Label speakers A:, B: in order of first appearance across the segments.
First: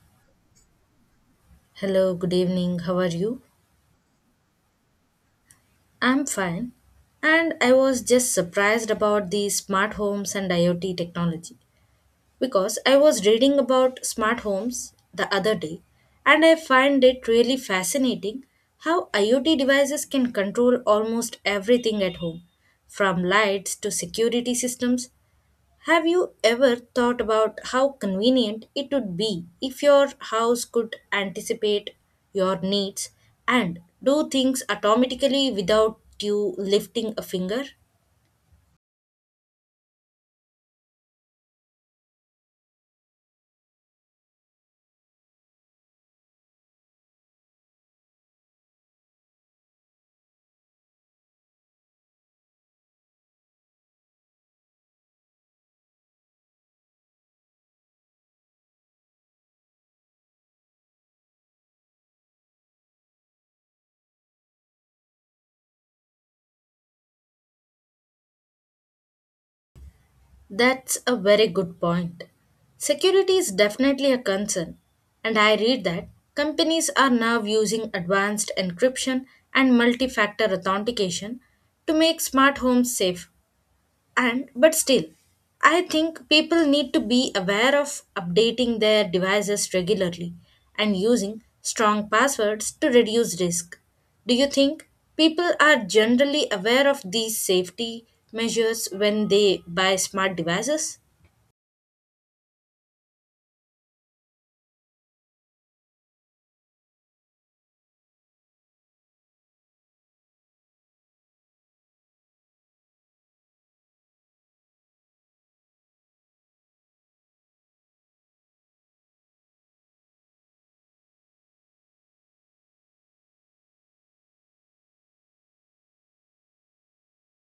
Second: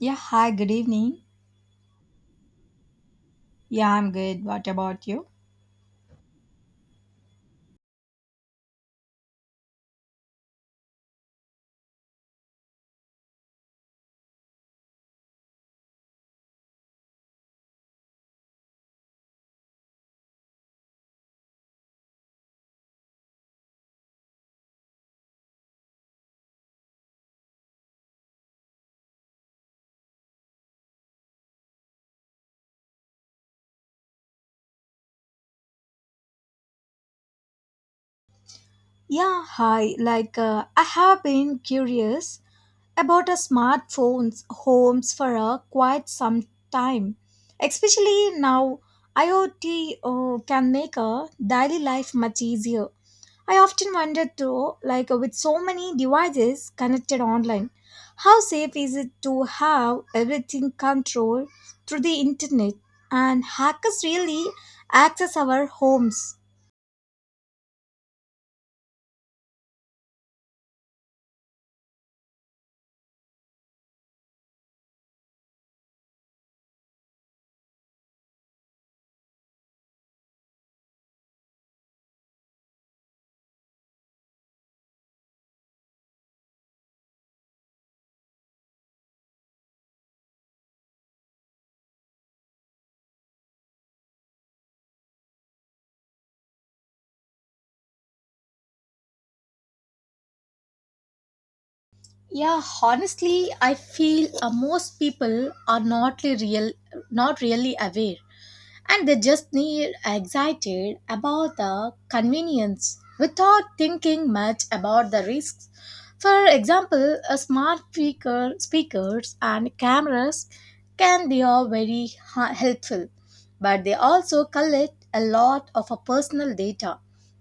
A: Yeah, hi, good evening.
B: Hello, good evening. How are you?
A: Yeah, I'm good. What about you?
B: I'm fine. And I was just surprised about the smart homes and IoT technology because I was reading about smart homes the other day and I find it really fascinating how IoT devices can control almost everything at home from lights to security systems. Have you ever thought about how convenient it would be if your house could anticipate your needs and do things automatically without you lifting a finger?
A: Yeah, hi. I have been curious about a smartphones homes for a quite some time. Especially now, IoT can make a daily life much easier. I often wonder though, with so many devices connected online, how safe is it to have everything controlled through the internet and hackers really access our homes?
B: That's a very good point. Security is definitely a concern, and I read that companies are now using advanced encryption and multi factor authentication to make smart homes safer. And But still, I think people need to be aware of updating their devices regularly and using strong passwords to reduce risk. Do you think people are generally aware of these safety measures when they buy smart devices?
A: Yeah, honestly, I feel most people are not really aware. And they just need excited about the convenience without thinking much about the risks. For example, speakers and cameras can they are very helpful, but they also collect a lot of personal data.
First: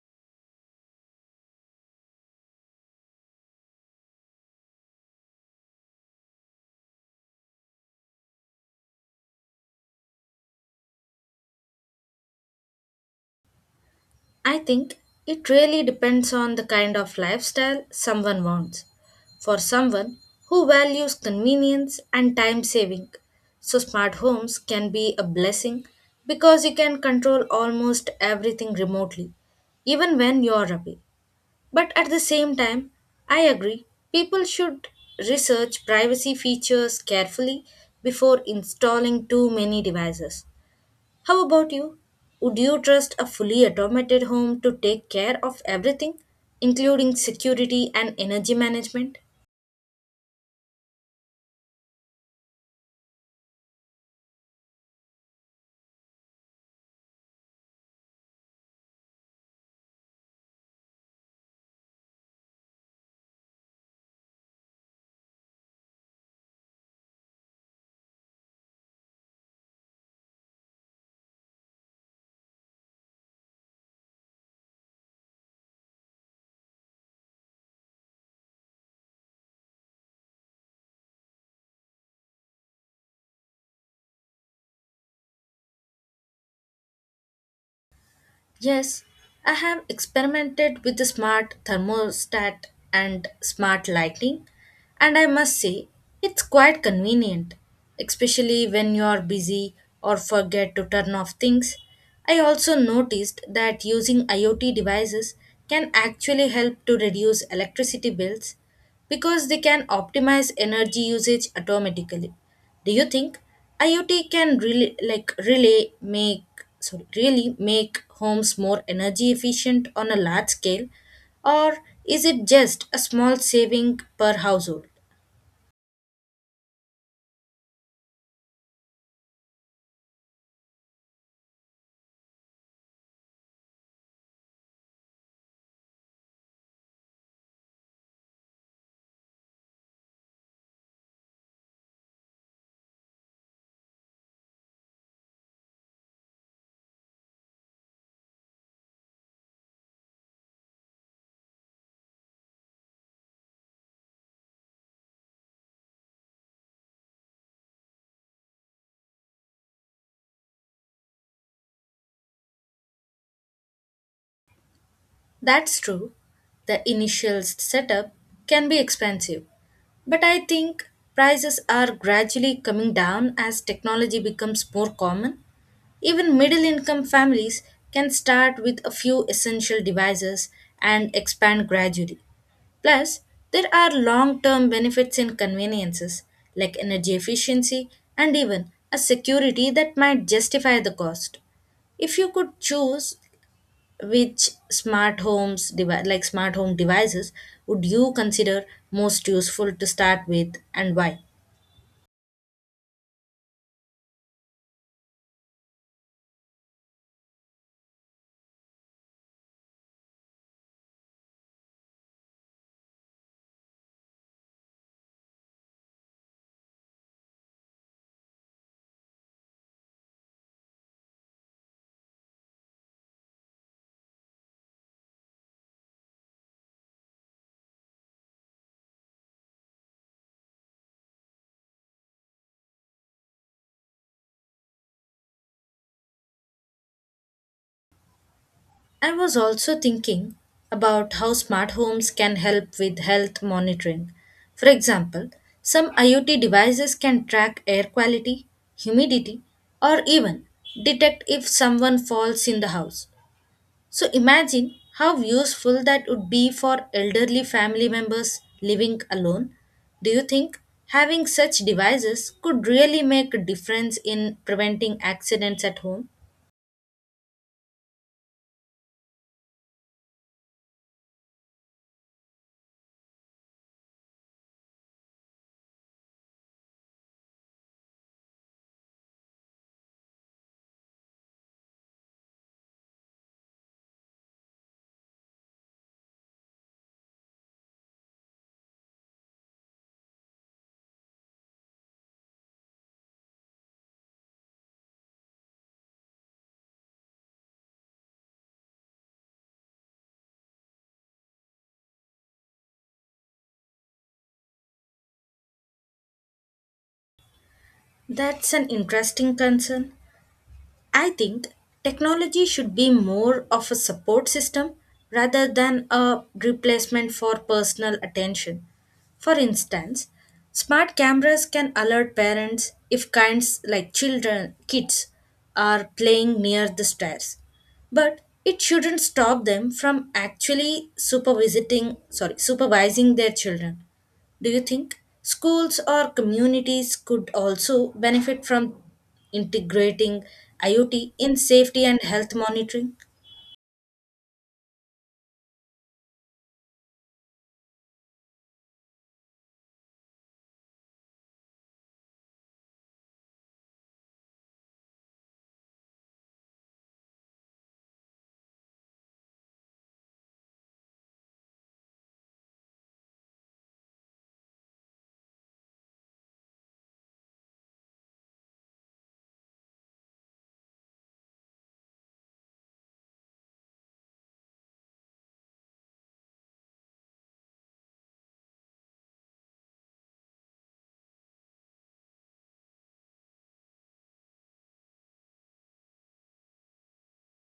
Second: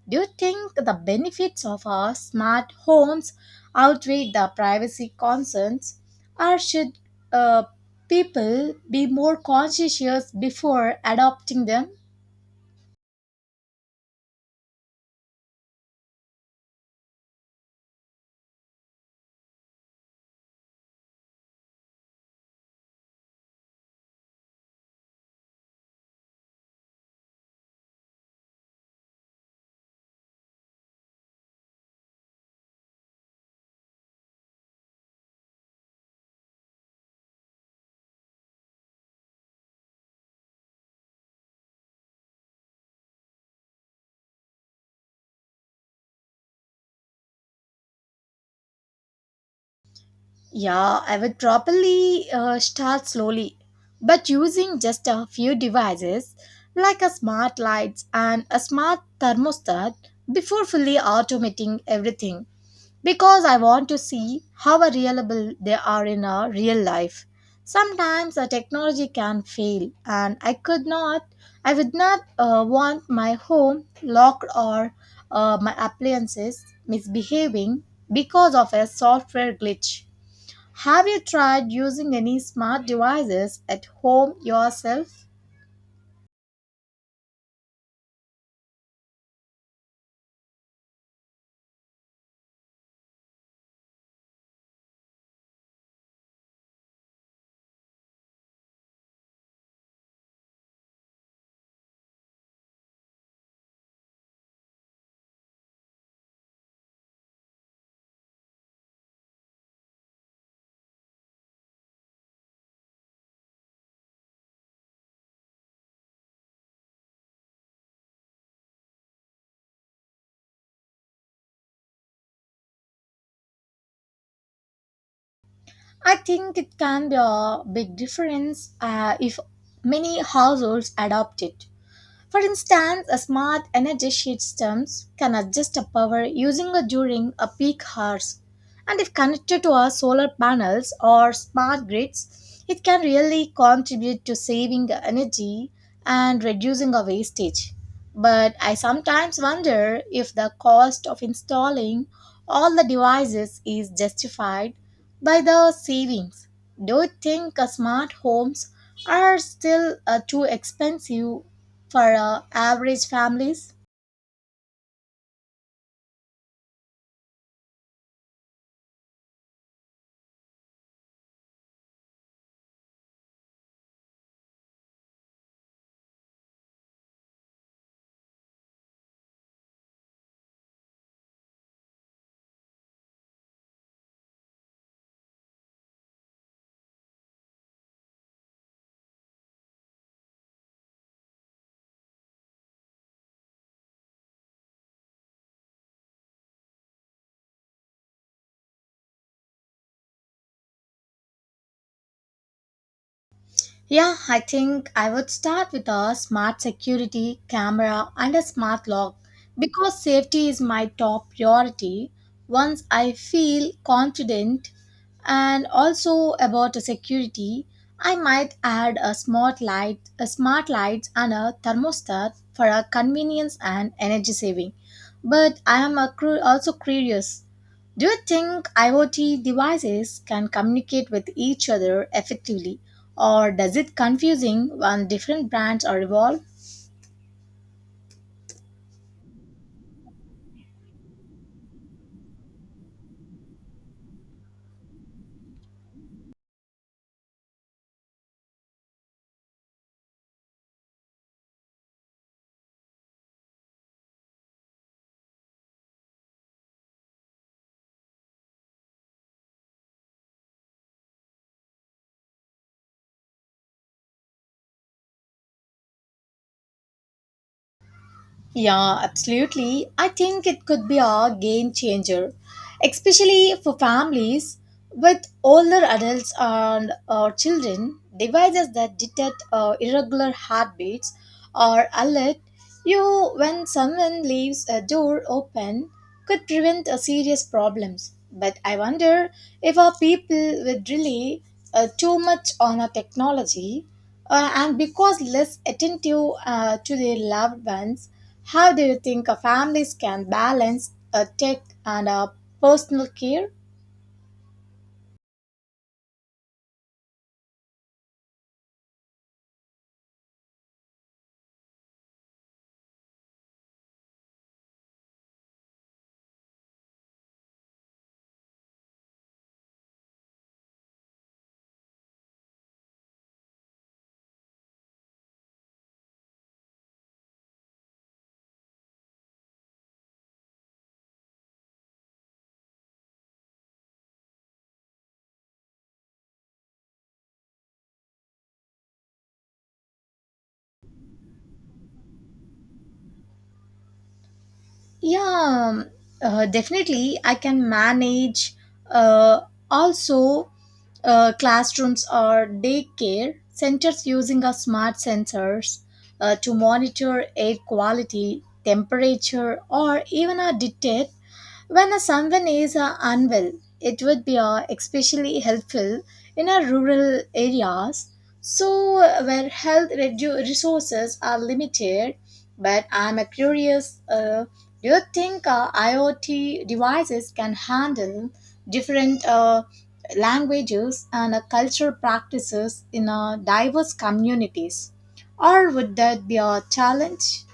A: Do you think the benefits of our smart homes outweigh the privacy concerns, or should uh, people be more conscientious before adopting them?
B: I think it really depends on the kind of lifestyle someone wants. For someone who values convenience and time saving, so smart homes can be a blessing because you can control almost everything remotely, even when you're away. But at the same time, I agree, people should research privacy features carefully before installing too many devices. How about you? Would you trust a fully automated home to take care of everything, including security and energy management?
A: Yeah, I would probably start slowly, but using just a few devices like a smart lights and a smart thermostat before fully automating everything because I want to see how reliable they are in our real life. Sometimes the technology can fail, and I would not want my home locked or my appliances misbehaving because of a software glitch. Have you tried using any smart devices at home yourself?
B: Yes, I have experimented with the smart thermostat and smart lighting, and I must say it's quite convenient, especially when you are busy or forget to turn off things. I also noticed that using IoT devices can actually help to reduce electricity bills because they can optimize energy usage automatically. Do you think IoT can really like really make sorry, really make homes more energy efficient on a large scale, or is it just a small saving per household?
A: I think it can be a big difference if many households adopt it. For instance, a smart energy systems can adjust a power using a during a peak hours. And if connected to our solar panels or smart grids, it can really contribute to saving energy and reducing our wastage. But I sometimes wonder if the cost of installing all the devices is justified by the savings. Do you think smart homes are still too expensive for average families?
B: That's true. The initial setup can be expensive, but I think prices are gradually coming down as technology becomes more common. Even middle income families can start with a few essential devices and expand gradually. Plus, there are long term benefits in conveniences like energy efficiency and even a security that might justify the cost. If you could choose which smart home devices would you consider most useful to start with and why?
A: Yeah, I think I would start with a smart security camera and a smart lock because safety is my top priority. Once I feel confident and also about the security, I might add a smart lights and a thermostat for a convenience and energy saving. But I am a also curious, do you think IoT devices can communicate with each other effectively or does it confusing when different brands are involved?
B: I was also thinking about how smart homes can help with health monitoring. For example, some IoT devices can track air quality, humidity, or even detect if someone falls in the house. So imagine how useful that would be for elderly family members living alone. Do you think having such devices could really make a difference in preventing accidents at home?
A: Yeah, absolutely. I think it could be a game changer, especially for families with older adults and children. Devices that detect irregular heartbeats or alert you when someone leaves a door open could prevent serious problems. But I wonder if our people would rely too much on our technology and because less attentive to their loved ones. How do you think a families can balance a tech and a personal care?
B: That's an interesting concern. I think technology should be more of a support system rather than a replacement for personal attention. For instance, smart cameras can alert parents if kids are playing near the stairs. But it shouldn't stop them from actually supervising their children. Do you think schools or communities could also benefit from integrating IoT in safety and health monitoring?
A: Yeah, definitely. I can manage uh, also classrooms or daycare centers using a smart sensors to monitor air quality, temperature, or even a detect. When a someone is unwell, it would be especially helpful in our rural areas, so where health resources are limited. But I'm curious. Do you think IoT devices can handle different languages and cultural practices in diverse communities, or would that be a challenge?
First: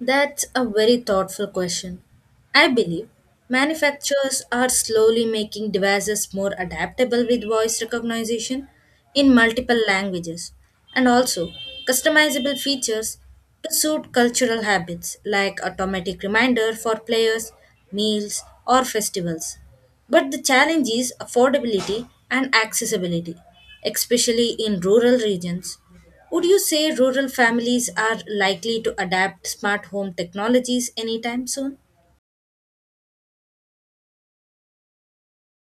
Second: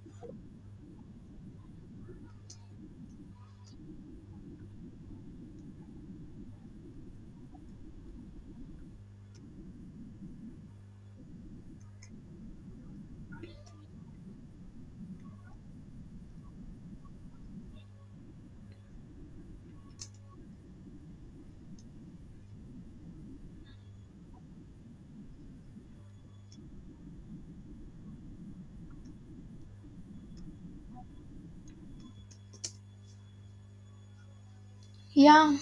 B: That's a very thoughtful question. I believe manufacturers are slowly making devices more adaptable with voice recognition in multiple languages and also customizable features to suit cultural habits like automatic reminder for players, meals, or festivals. But the challenge is affordability and accessibility, especially in rural regions. Would you say rural families are likely to adapt smart home technologies anytime soon?
A: Yeah.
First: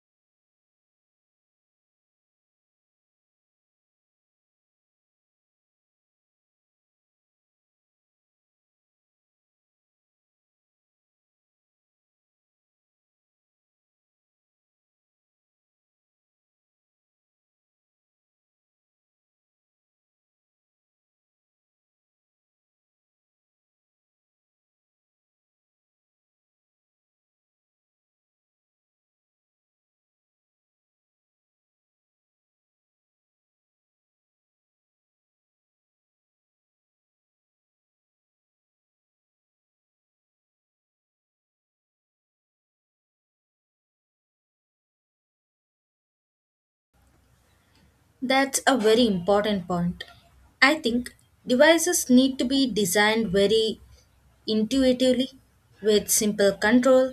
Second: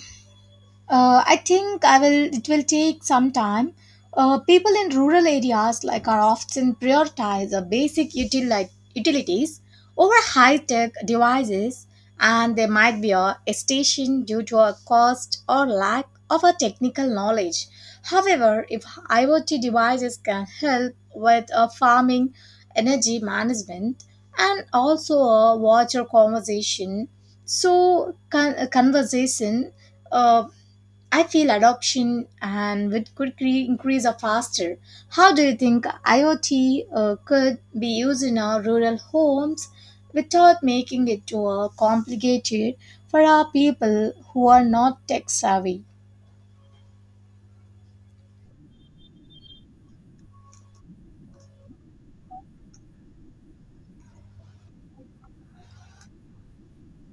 A: I think I will. It will take some time. People in rural areas like are often prioritize the basic utilities over high-tech devices, and there might be a hesitation due to a cost or lack of a technical knowledge. However, if IoT devices can help with farming, energy management, and also a water conservation, so conversation. Uh, I feel adoption and with could increase are faster. How do you think IoT could be used in our rural homes without making it too complicated for our people who are not tech savvy?
B: That's a very important point. I think devices need to be designed very intuitively with simple control,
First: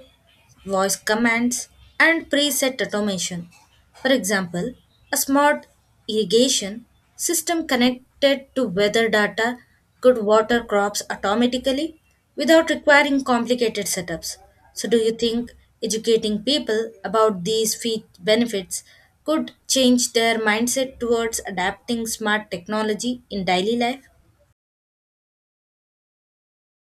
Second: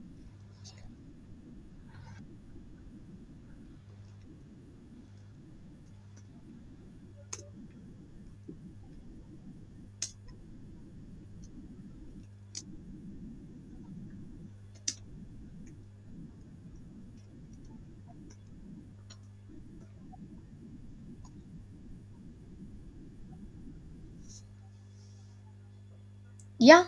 B: voice commands, and preset automation. For example, a smart irrigation system connected to weather data could water crops automatically without requiring complicated setups. So, do you think educating people about these benefits could change their mindset towards adapting smart technology in daily life?
A: Yeah,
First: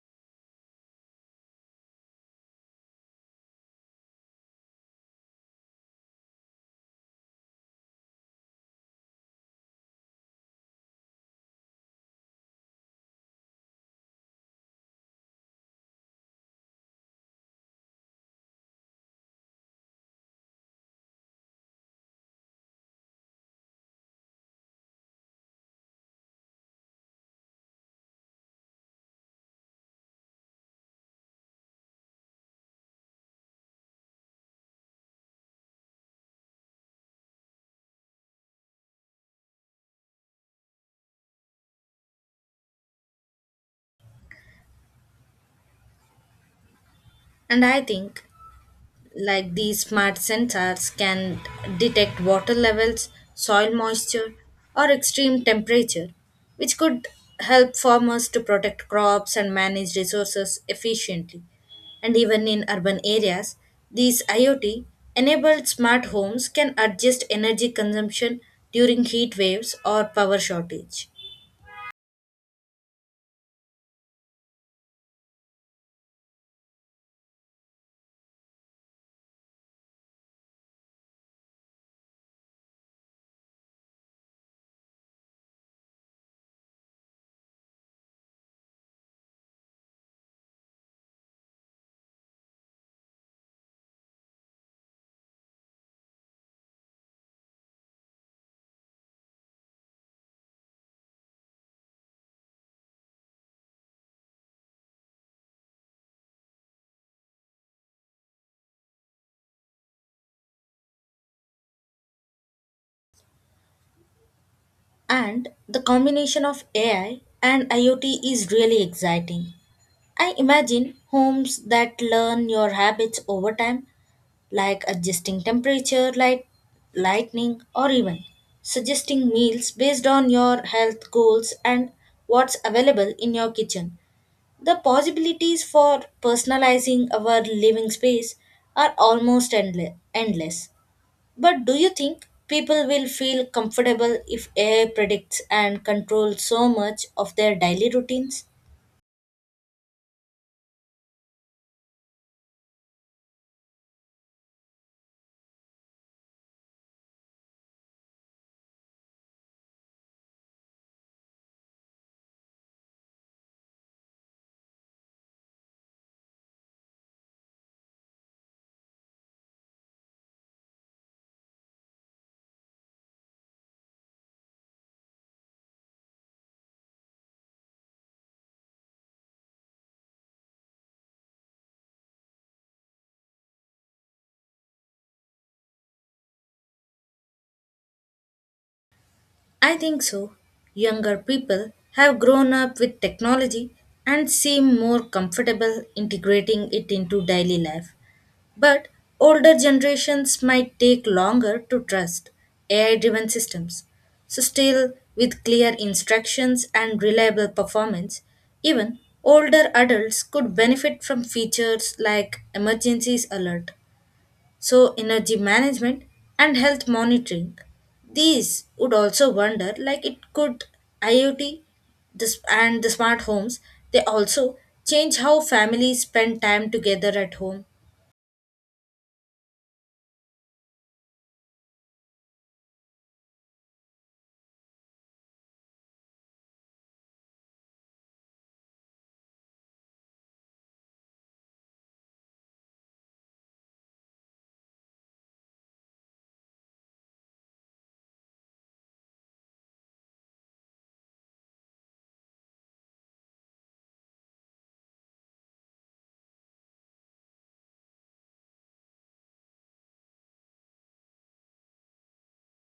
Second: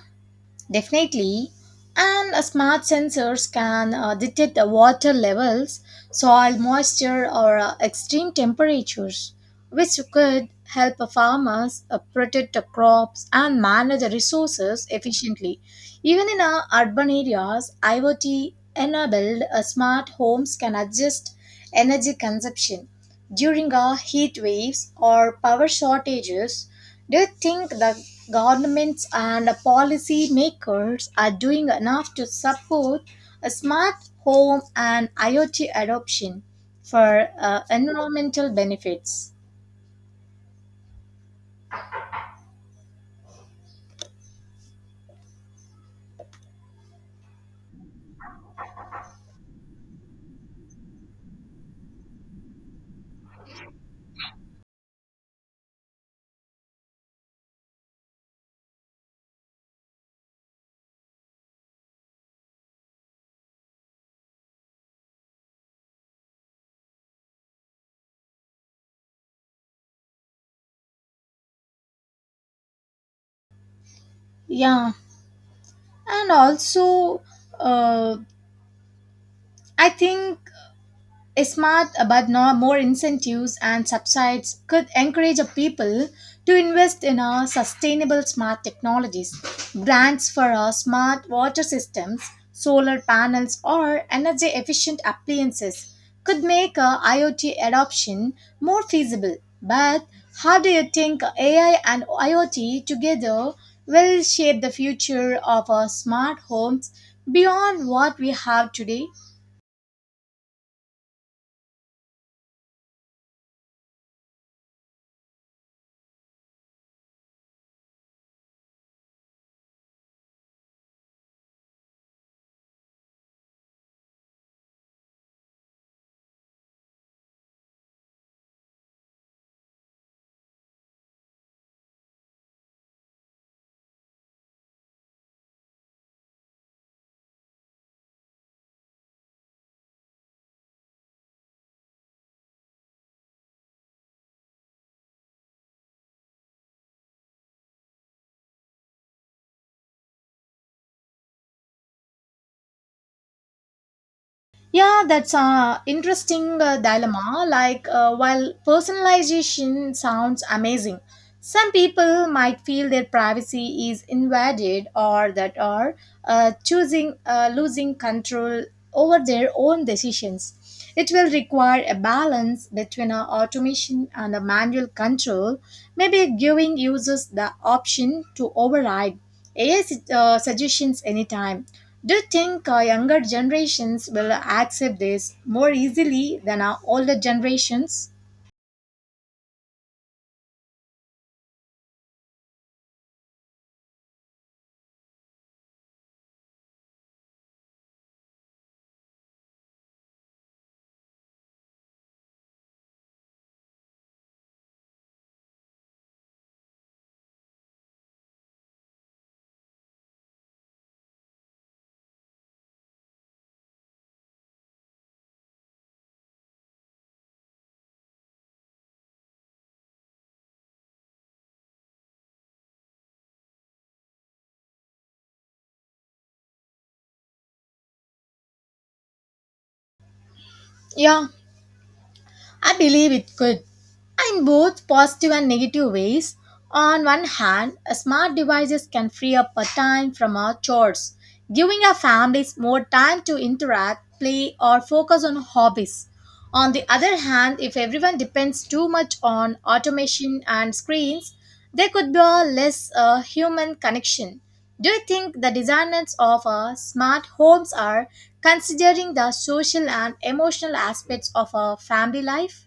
A: definitely. And smart sensors can detect the water levels, soil moisture, or extreme temperatures, which could help farmers protect the crops and manage the resources efficiently. Even in urban areas, IoT enabled smart homes can adjust energy consumption during heat waves or power shortages. Do you think the governments and policy makers are doing enough to support a smart home and IoT adoption for environmental benefits?
B: And I think like these smart sensors can detect water levels, soil moisture, or extreme temperature, which could help farmers to protect crops and manage resources efficiently. And even in urban areas, these IoT enabled smart homes can adjust energy consumption during heat waves or power shortage.
A: Yeah, and also uh, I think smart but no more incentives and subsidies could encourage a people to invest in a sustainable smart technologies, grants for a smart water systems, solar panels or energy efficient appliances could make a iot adoption more feasible. But how do you think ai and iot together will shape the future of our smart homes beyond what we have today?
B: And the combination of AI and IoT is really exciting. I imagine homes that learn your habits over time, like adjusting temperature, light, lightning, or even suggesting meals based on your health goals and what's available in your kitchen. The possibilities for personalizing our living space are almost endless. But do you think people will feel comfortable if AI predicts and controls so much of their daily routines?
A: Yeah, that's a interesting dilemma. While personalization sounds amazing, some people might feel their privacy is invaded or that are choosing losing control over their own decisions. It will require a balance between a automation and a manual control, maybe giving users the option to override AI suggestions anytime. Do you think younger generations will accept this more easily than our older generations?
B: I think so. Younger people have grown up with technology and seem more comfortable integrating it into daily life. But older generations might take longer to trust AI driven systems. So, still, with clear instructions and reliable performance, even older adults could benefit from features like emergencies alert so energy management and health monitoring. These would also wonder like it could IoT this, and the smart homes, they also change how families spend time together at home.
A: Yeah, I believe it could. In both positive and negative ways, on one hand, smart devices can free up our time from our chores, giving our families more time to interact, play, or focus on hobbies. On the other hand, if everyone depends too much on automation and screens, there could be a less human connection. Do you think the designers of smart homes are considering the social and emotional aspects of a family life?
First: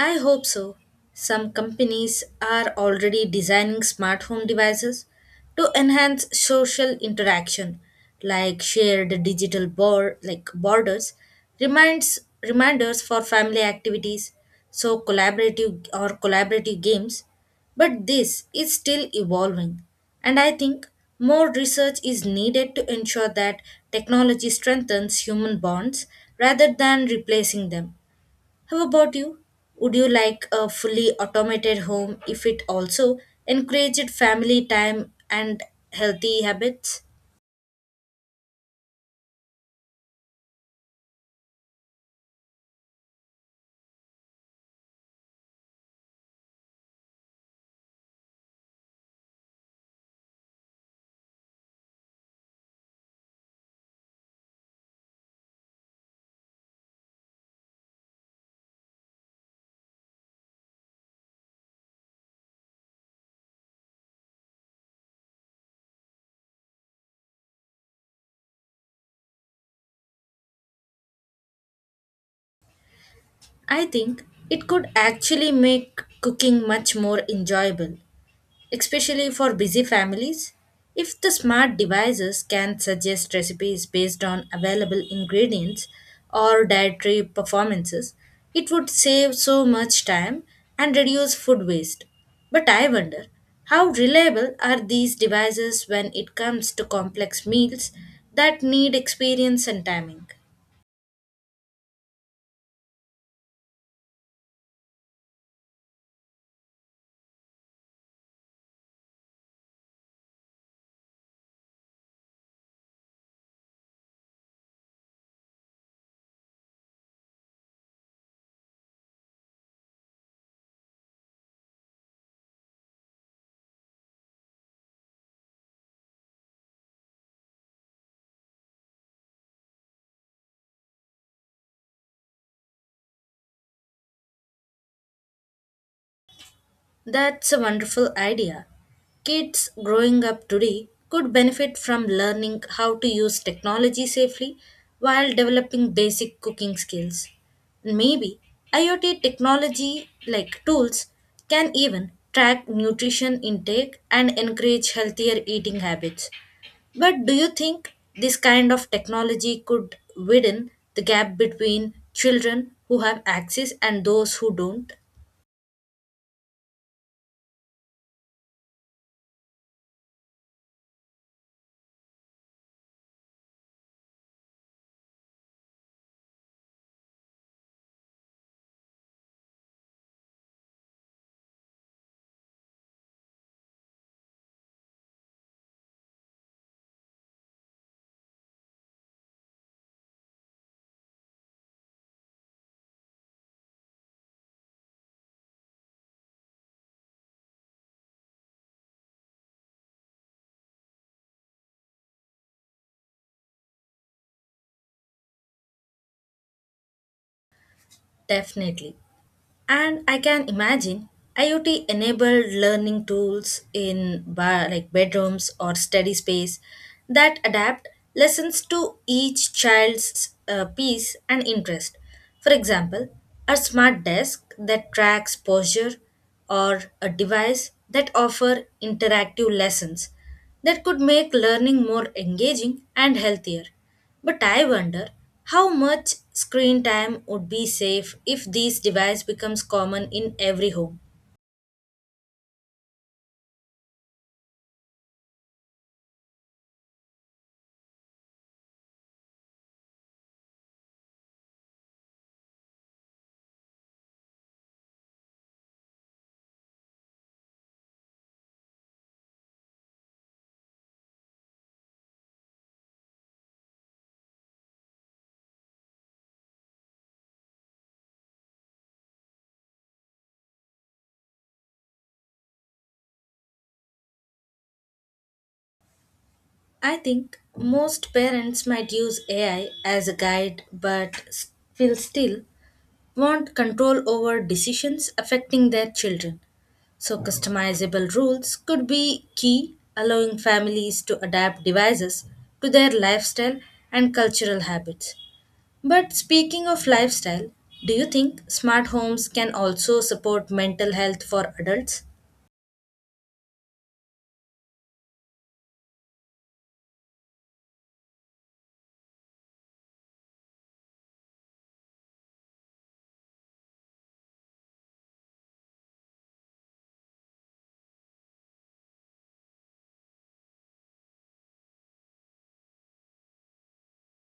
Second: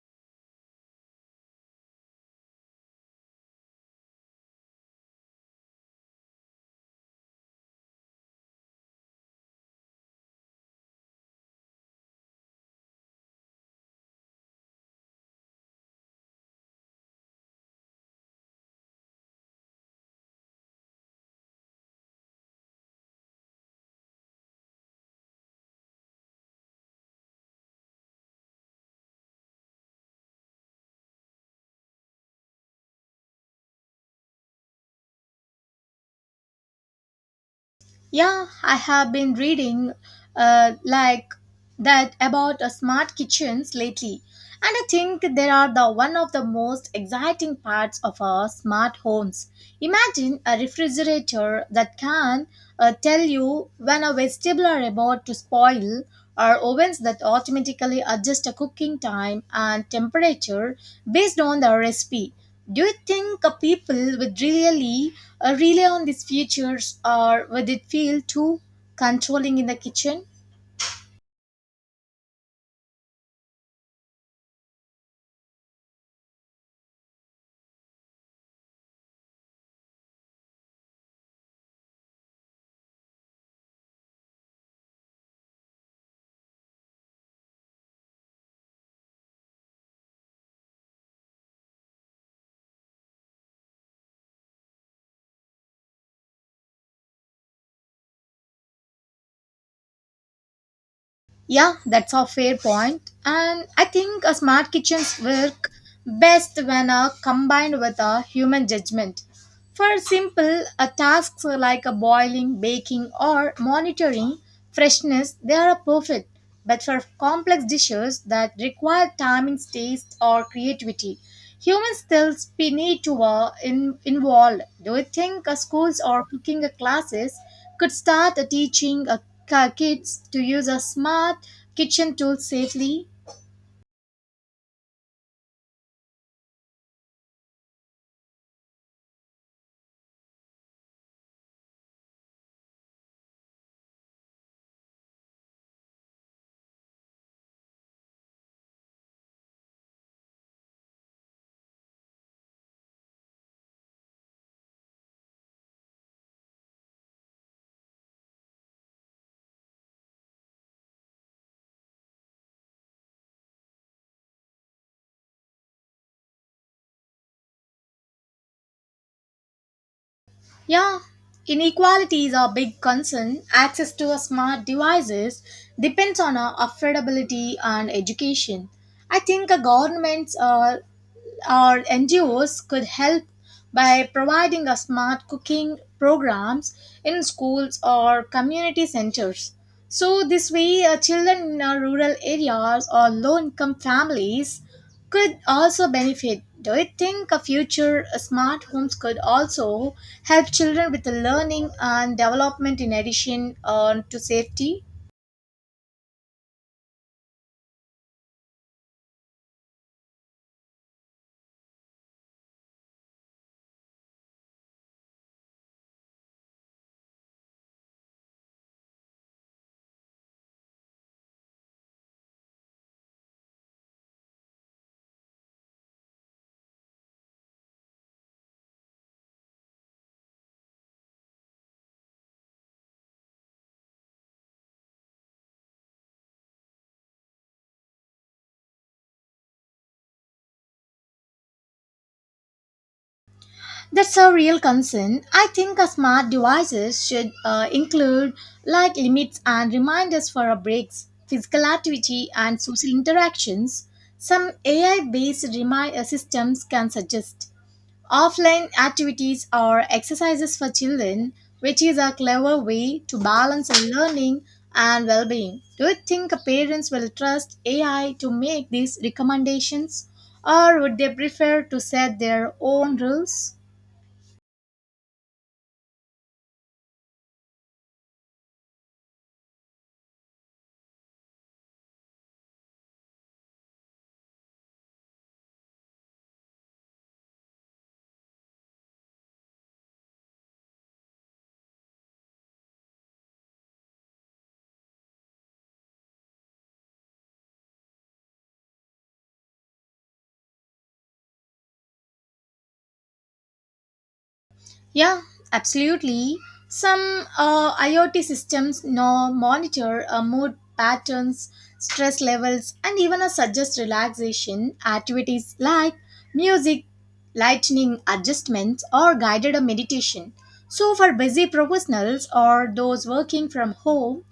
B: I hope so. Some companies are already designing smart home devices to enhance social interaction, like shared digital board like borders, reminds reminders for family activities, so collaborative games. But this is still evolving, and I think more research is needed to ensure that technology strengthens human bonds rather than replacing them. How about you? Would you like a fully automated home if it also encouraged family time and healthy habits?
A: Yeah, I have been reading uh, like that about smart kitchens lately, and I think they are the one of the most exciting parts of our smart homes. Imagine a refrigerator that can tell you when a vegetable are about to spoil, or ovens that automatically adjust a cooking time and temperature based on the recipe. Do you think people would really rely on these features or would it feel too controlling in the kitchen?
B: I think it could actually make cooking much more enjoyable, especially for busy families. If the smart devices can suggest recipes based on available ingredients or dietary performances, it would save so much time and reduce food waste. But I wonder how reliable are these devices when it comes to complex meals that need experience and timing?
A: Yeah, that's a fair point. And I think smart kitchens work best when combined with a human judgment. For simple tasks like boiling, baking, or monitoring freshness, they are perfect. But for complex dishes that require timing, taste, or creativity, human skills be need to involved. Do you think schools or cooking classes could start teaching kids to use a smart kitchen tool safely?
B: That's a wonderful idea. Kids growing up today could benefit from learning how to use technology safely while developing basic cooking skills. Maybe IoT technology like tools can even track nutrition intake and encourage healthier eating habits. But do you think this kind of technology could widen the gap between children who have access and those who don't?
A: Yeah, inequality is a big concern. Access to smart devices depends on affordability and education. I think governments or NGOs could help by providing a smart cooking programs in schools or community centers. So this way, children in rural areas or low-income families could also benefit. Do you think a future smart homes could also help children with the learning and development in addition to safety?
B: Definitely. And I can imagine IoT enabled learning tools in bar, like bedrooms or study space that adapt lessons to each child's piece and interest. For example, a smart desk that tracks posture or a device that offer interactive lessons that could make learning more engaging and healthier. But I wonder how much screen time would be safe if these device becomes common in every home.
A: That's a real concern. I think smart devices should include like limits and reminders for our breaks, physical activity, and social interactions. Some AI based reminder systems can suggest offline activities or exercises for children, which is a clever way to balance learning and well being. Do you think parents will trust AI to make these recommendations, or would they prefer to set their own rules?
B: I think most parents might use AI as a guide but will still want control over decisions affecting their children. So, customizable rules could be key, allowing families to adapt devices to their lifestyle and cultural habits. But speaking of lifestyle, do you think smart homes can also support mental health for adults?
A: Yeah, absolutely. Some IoT systems now monitor mood patterns, stress levels, and even suggest relaxation activities like music, lightning adjustments, or guided meditation. So, for busy professionals or those working from home,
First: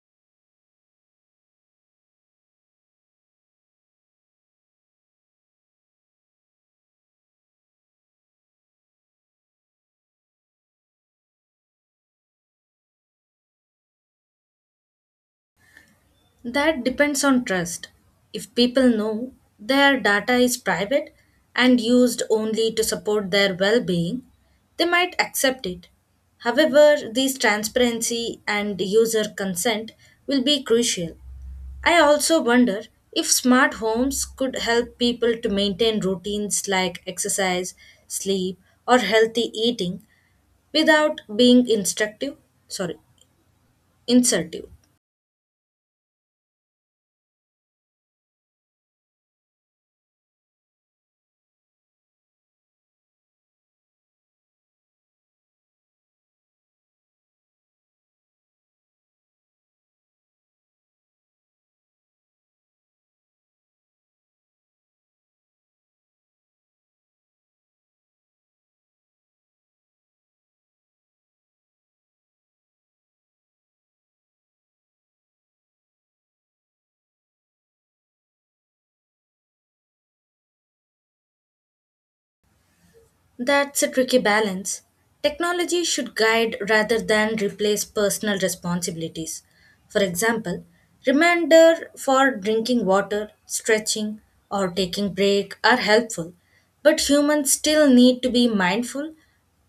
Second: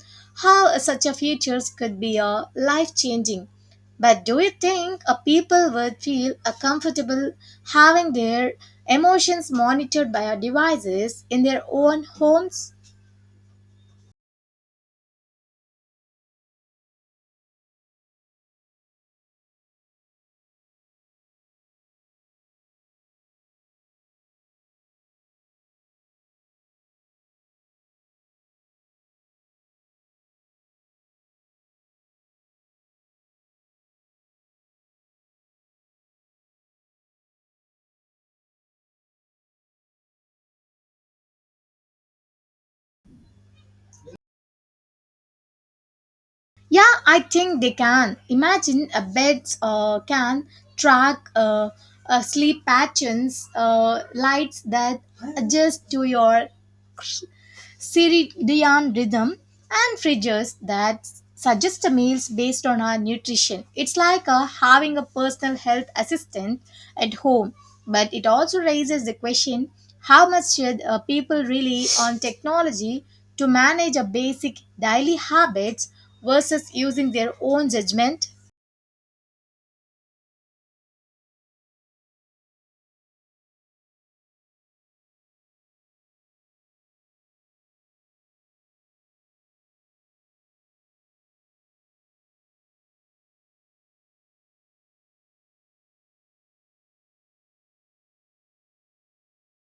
A: how such a features could be life changing. But do you think a people would feel a comfortable having their emotions monitored by our devices in their own homes?
B: That depends on trust. If people know their data is private and used only to support their well being, they might accept it. However, this transparency and user consent will be crucial. I also wonder if smart homes could help people to maintain routines like exercise, sleep, or healthy eating without being sorry, insertive.
A: Yeah, I think they can. Imagine a beds can track sleep patterns, lights that adjust to your circadian rhythm, and fridges that suggest meals based on our nutrition. It's like having a personal health assistant at home, but it also raises the question, how much should people rely on technology to manage a basic daily habits versus using their own judgment?
B: That's a tricky balance. Technology should guide rather than replace personal responsibilities. For example, reminder for drinking water, stretching, or taking break are helpful, but humans still need to be mindful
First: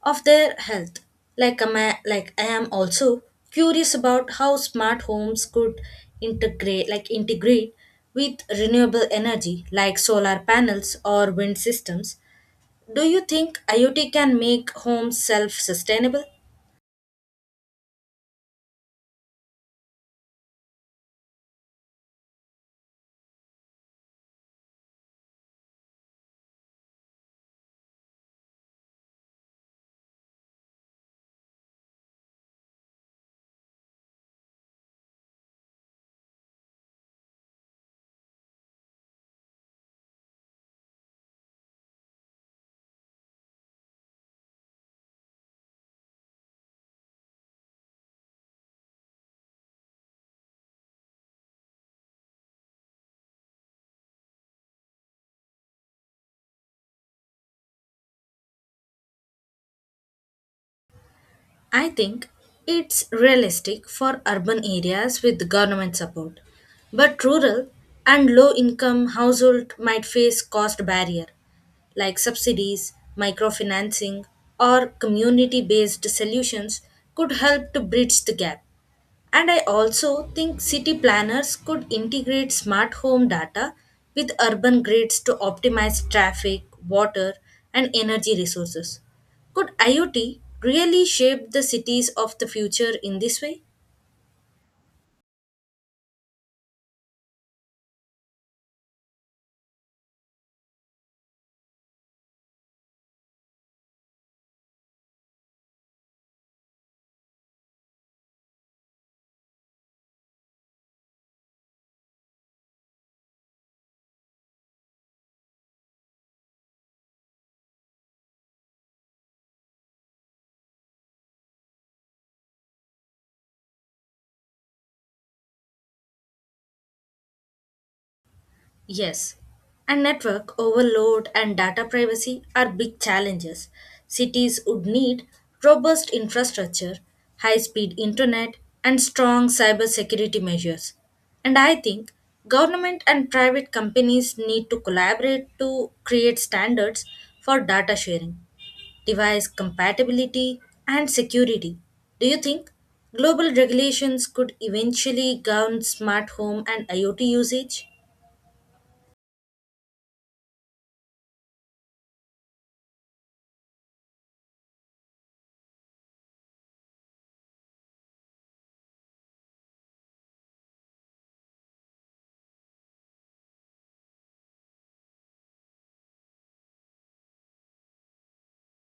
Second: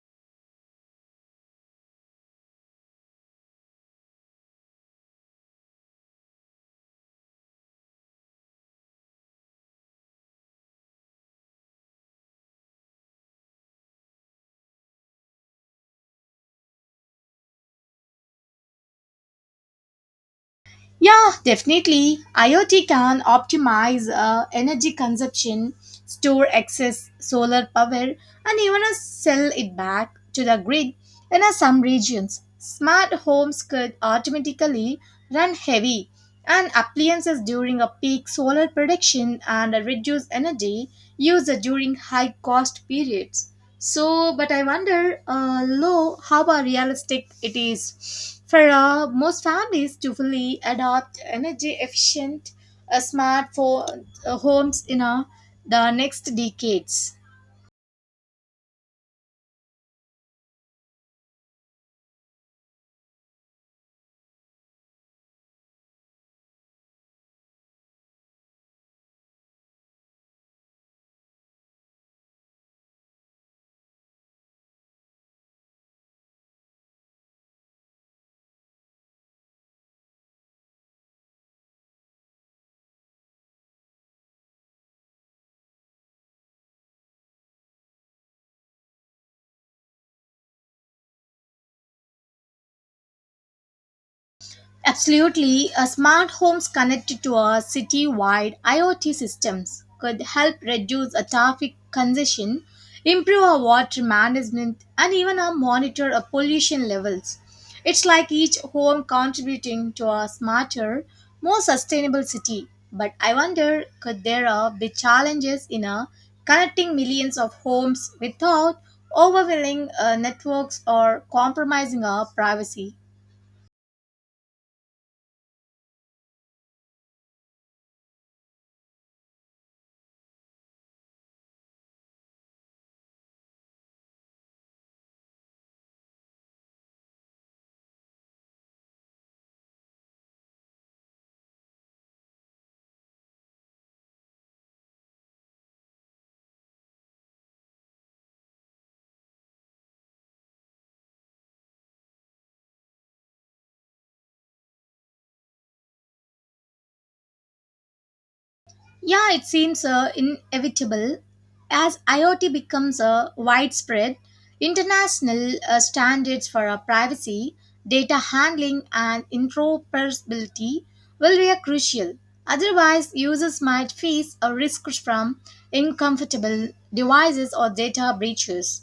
B: of their health. Like, I am also curious about how smart homes could integrate with renewable energy, like solar panels or wind systems. Do you think IoT can make homes self sustainable?
A: Yeah, definitely. IoT can optimize energy consumption, store excess solar power, and even sell it back to the grid in some regions. Smart homes could automatically run heavy and appliances during a peak solar production and reduce energy use during high cost periods. So, but I wonder, how realistic it is for most families to fully adopt energy efficient uh, smart for, homes in the next decades.
B: I think it's realistic for urban areas with government support. But rural and low income households might face cost barrier like subsidies, microfinancing or community based solutions could help to bridge the gap. And I also think city planners could integrate smart home data with urban grids to optimize traffic, water, and energy resources. Could IoT really shape the cities of the future in this way?
A: Absolutely, a smart homes connected to a city-wide IoT systems could help reduce a traffic congestion, improve our water management, and even monitor our pollution levels. It's like each home contributing to a smarter, more sustainable city. But I wonder, could there be challenges in connecting millions of homes without overwhelming networks or compromising our privacy?
B: Yes, and network overload and data privacy are big challenges. Cities would need robust infrastructure, high speed internet, and strong cybersecurity measures. And I think government and private companies need to collaborate to create standards for data sharing, device compatibility, and security. Do you think global regulations could eventually govern smart home and IoT usage?
A: Yeah, it seems inevitable. As IoT becomes widespread, international standards for privacy, data handling, and interoperability will be crucial. Otherwise, users might face a risk from uncomfortable devices or data breaches.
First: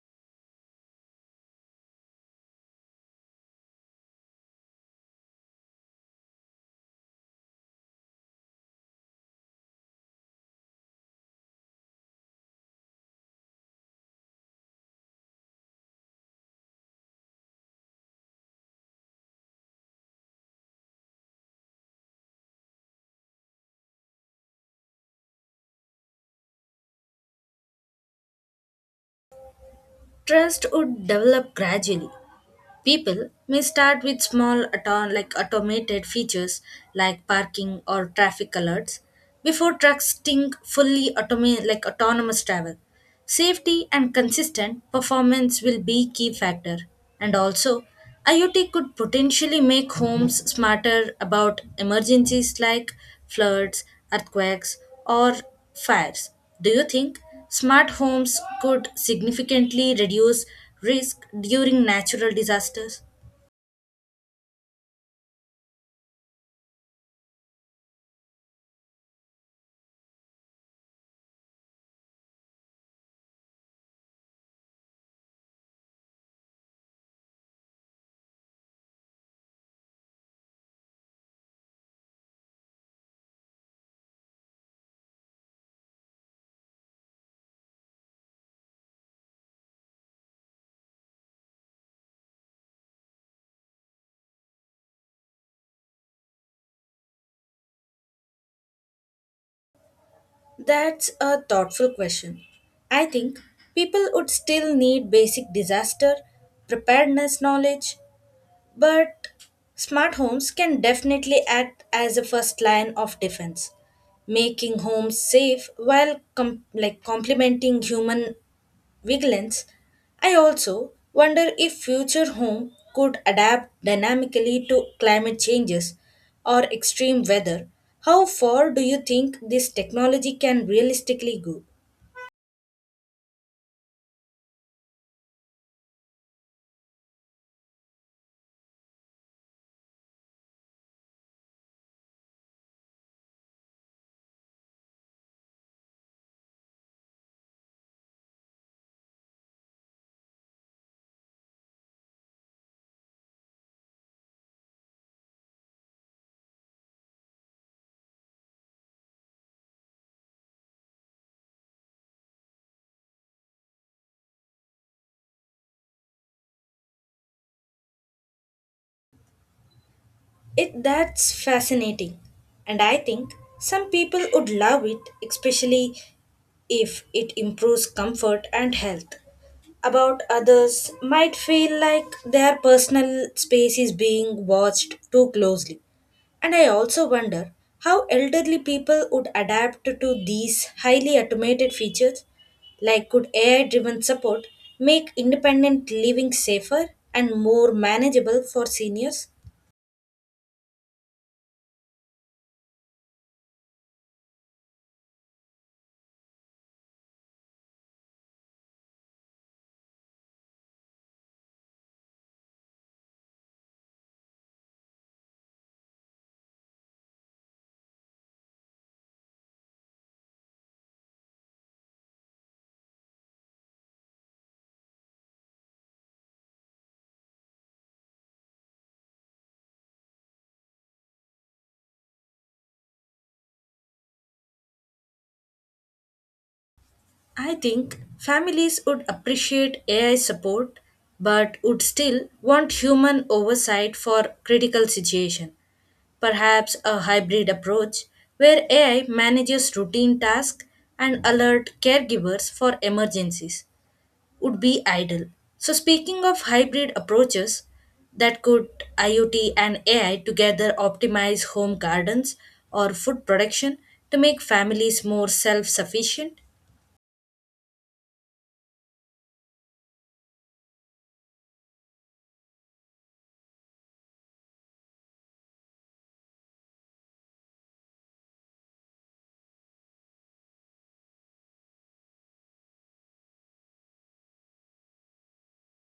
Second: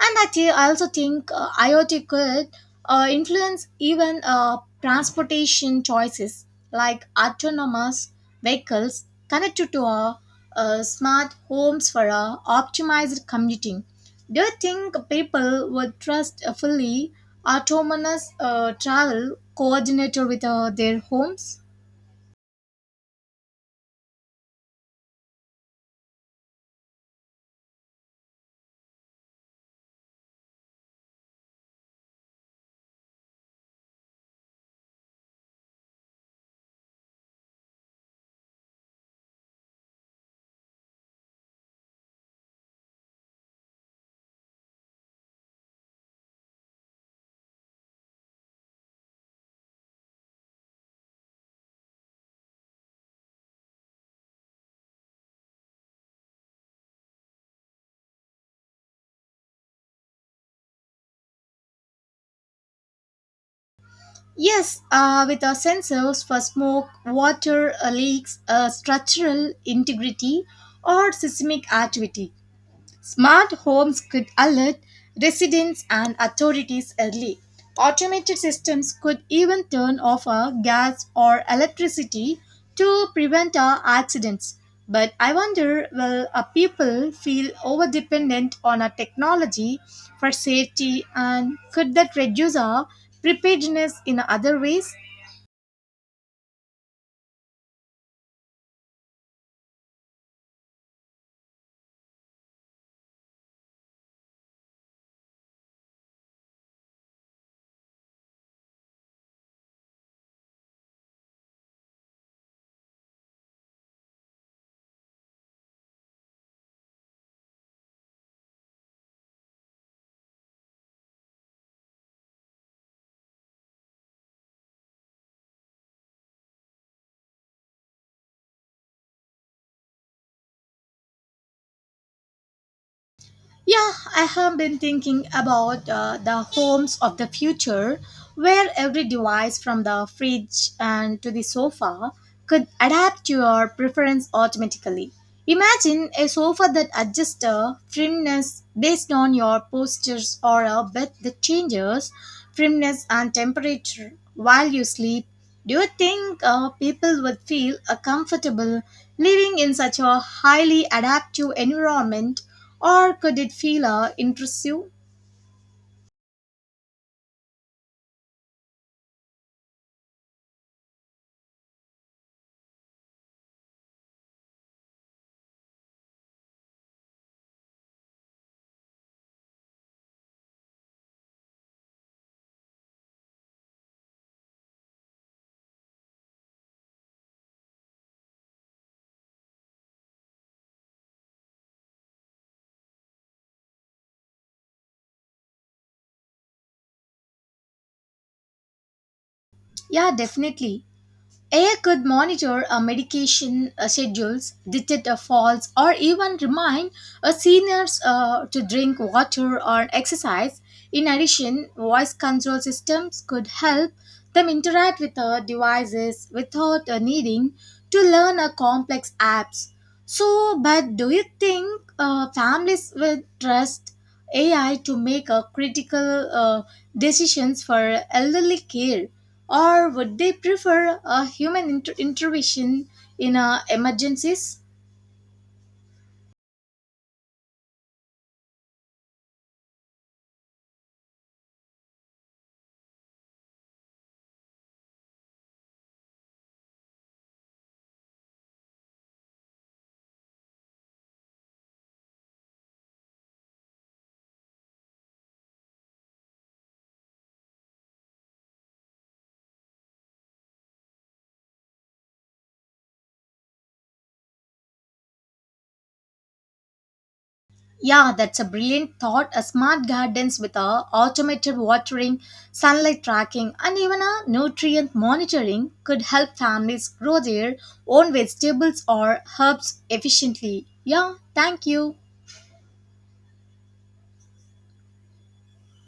A: And I also think IoT could influence even transportation choices like autonomous vehicles connected to our smart homes for our optimized commuting. Do you think people would trust a fully autonomous travel coordinator with their homes?
B: Trust would develop gradually. People may start with small automated features like parking or traffic alerts before trusting fully autonomous travel. Safety and consistent performance will be key factor. And also, IoT could potentially make homes smarter about emergencies like floods, earthquakes, or fires. Do you think smart homes could significantly reduce risk during natural disasters?
A: Yes, with our sensors for smoke, water leaks, structural integrity, or seismic activity. Smart homes could alert residents and authorities early. Automated systems could even turn off our gas or electricity to prevent our accidents. But I wonder, will our people feel over dependent on our technology for safety and could that reduce our preparedness in other ways?
B: That's a thoughtful question. I think people would still need basic disaster preparedness knowledge, but smart homes can definitely act as a first line of defense, making homes safe while complementing human vigilance. I also wonder if future home could adapt dynamically to climate changes or extreme weather. How far do you think this technology can realistically go?
A: Yeah, I have been thinking about the homes of the future where every device from the fridge and to the sofa could adapt to your preference automatically. Imagine a sofa that adjusts the firmness based on your postures or a bed that changes firmness and temperature while you sleep. Do you think people would feel comfortable living in such a highly adaptive environment? Or could it feel intrusive?
B: It That's fascinating, and I think some people would love it, especially if it improves comfort and health. About others might feel like their personal space is being watched too closely. And I also wonder how elderly people would adapt to these highly automated features. Like, could AI driven support make independent living safer and more manageable for seniors?
A: Yeah, definitely. AI could monitor a medication schedules, detect a falls, or even remind a seniors to drink water or exercise. In addition, voice control systems could help them interact with devices without needing to learn a complex apps. So, but do you think families will trust AI to make critical decisions for elderly care, or would they prefer a human intervention in emergencies?
B: I think families would appreciate AI support but would still want human oversight for critical situation. Perhaps a hybrid approach where AI manages routine tasks and alert caregivers for emergencies would be ideal. So speaking of hybrid approaches, that could IoT and AI together optimize home gardens or food production to make families more self sufficient
A: Yeah, that's a brilliant thought. A smart gardens with a automated watering, sunlight tracking, and even a nutrient monitoring could help families grow their own vegetables or herbs efficiently. Yeah, thank you.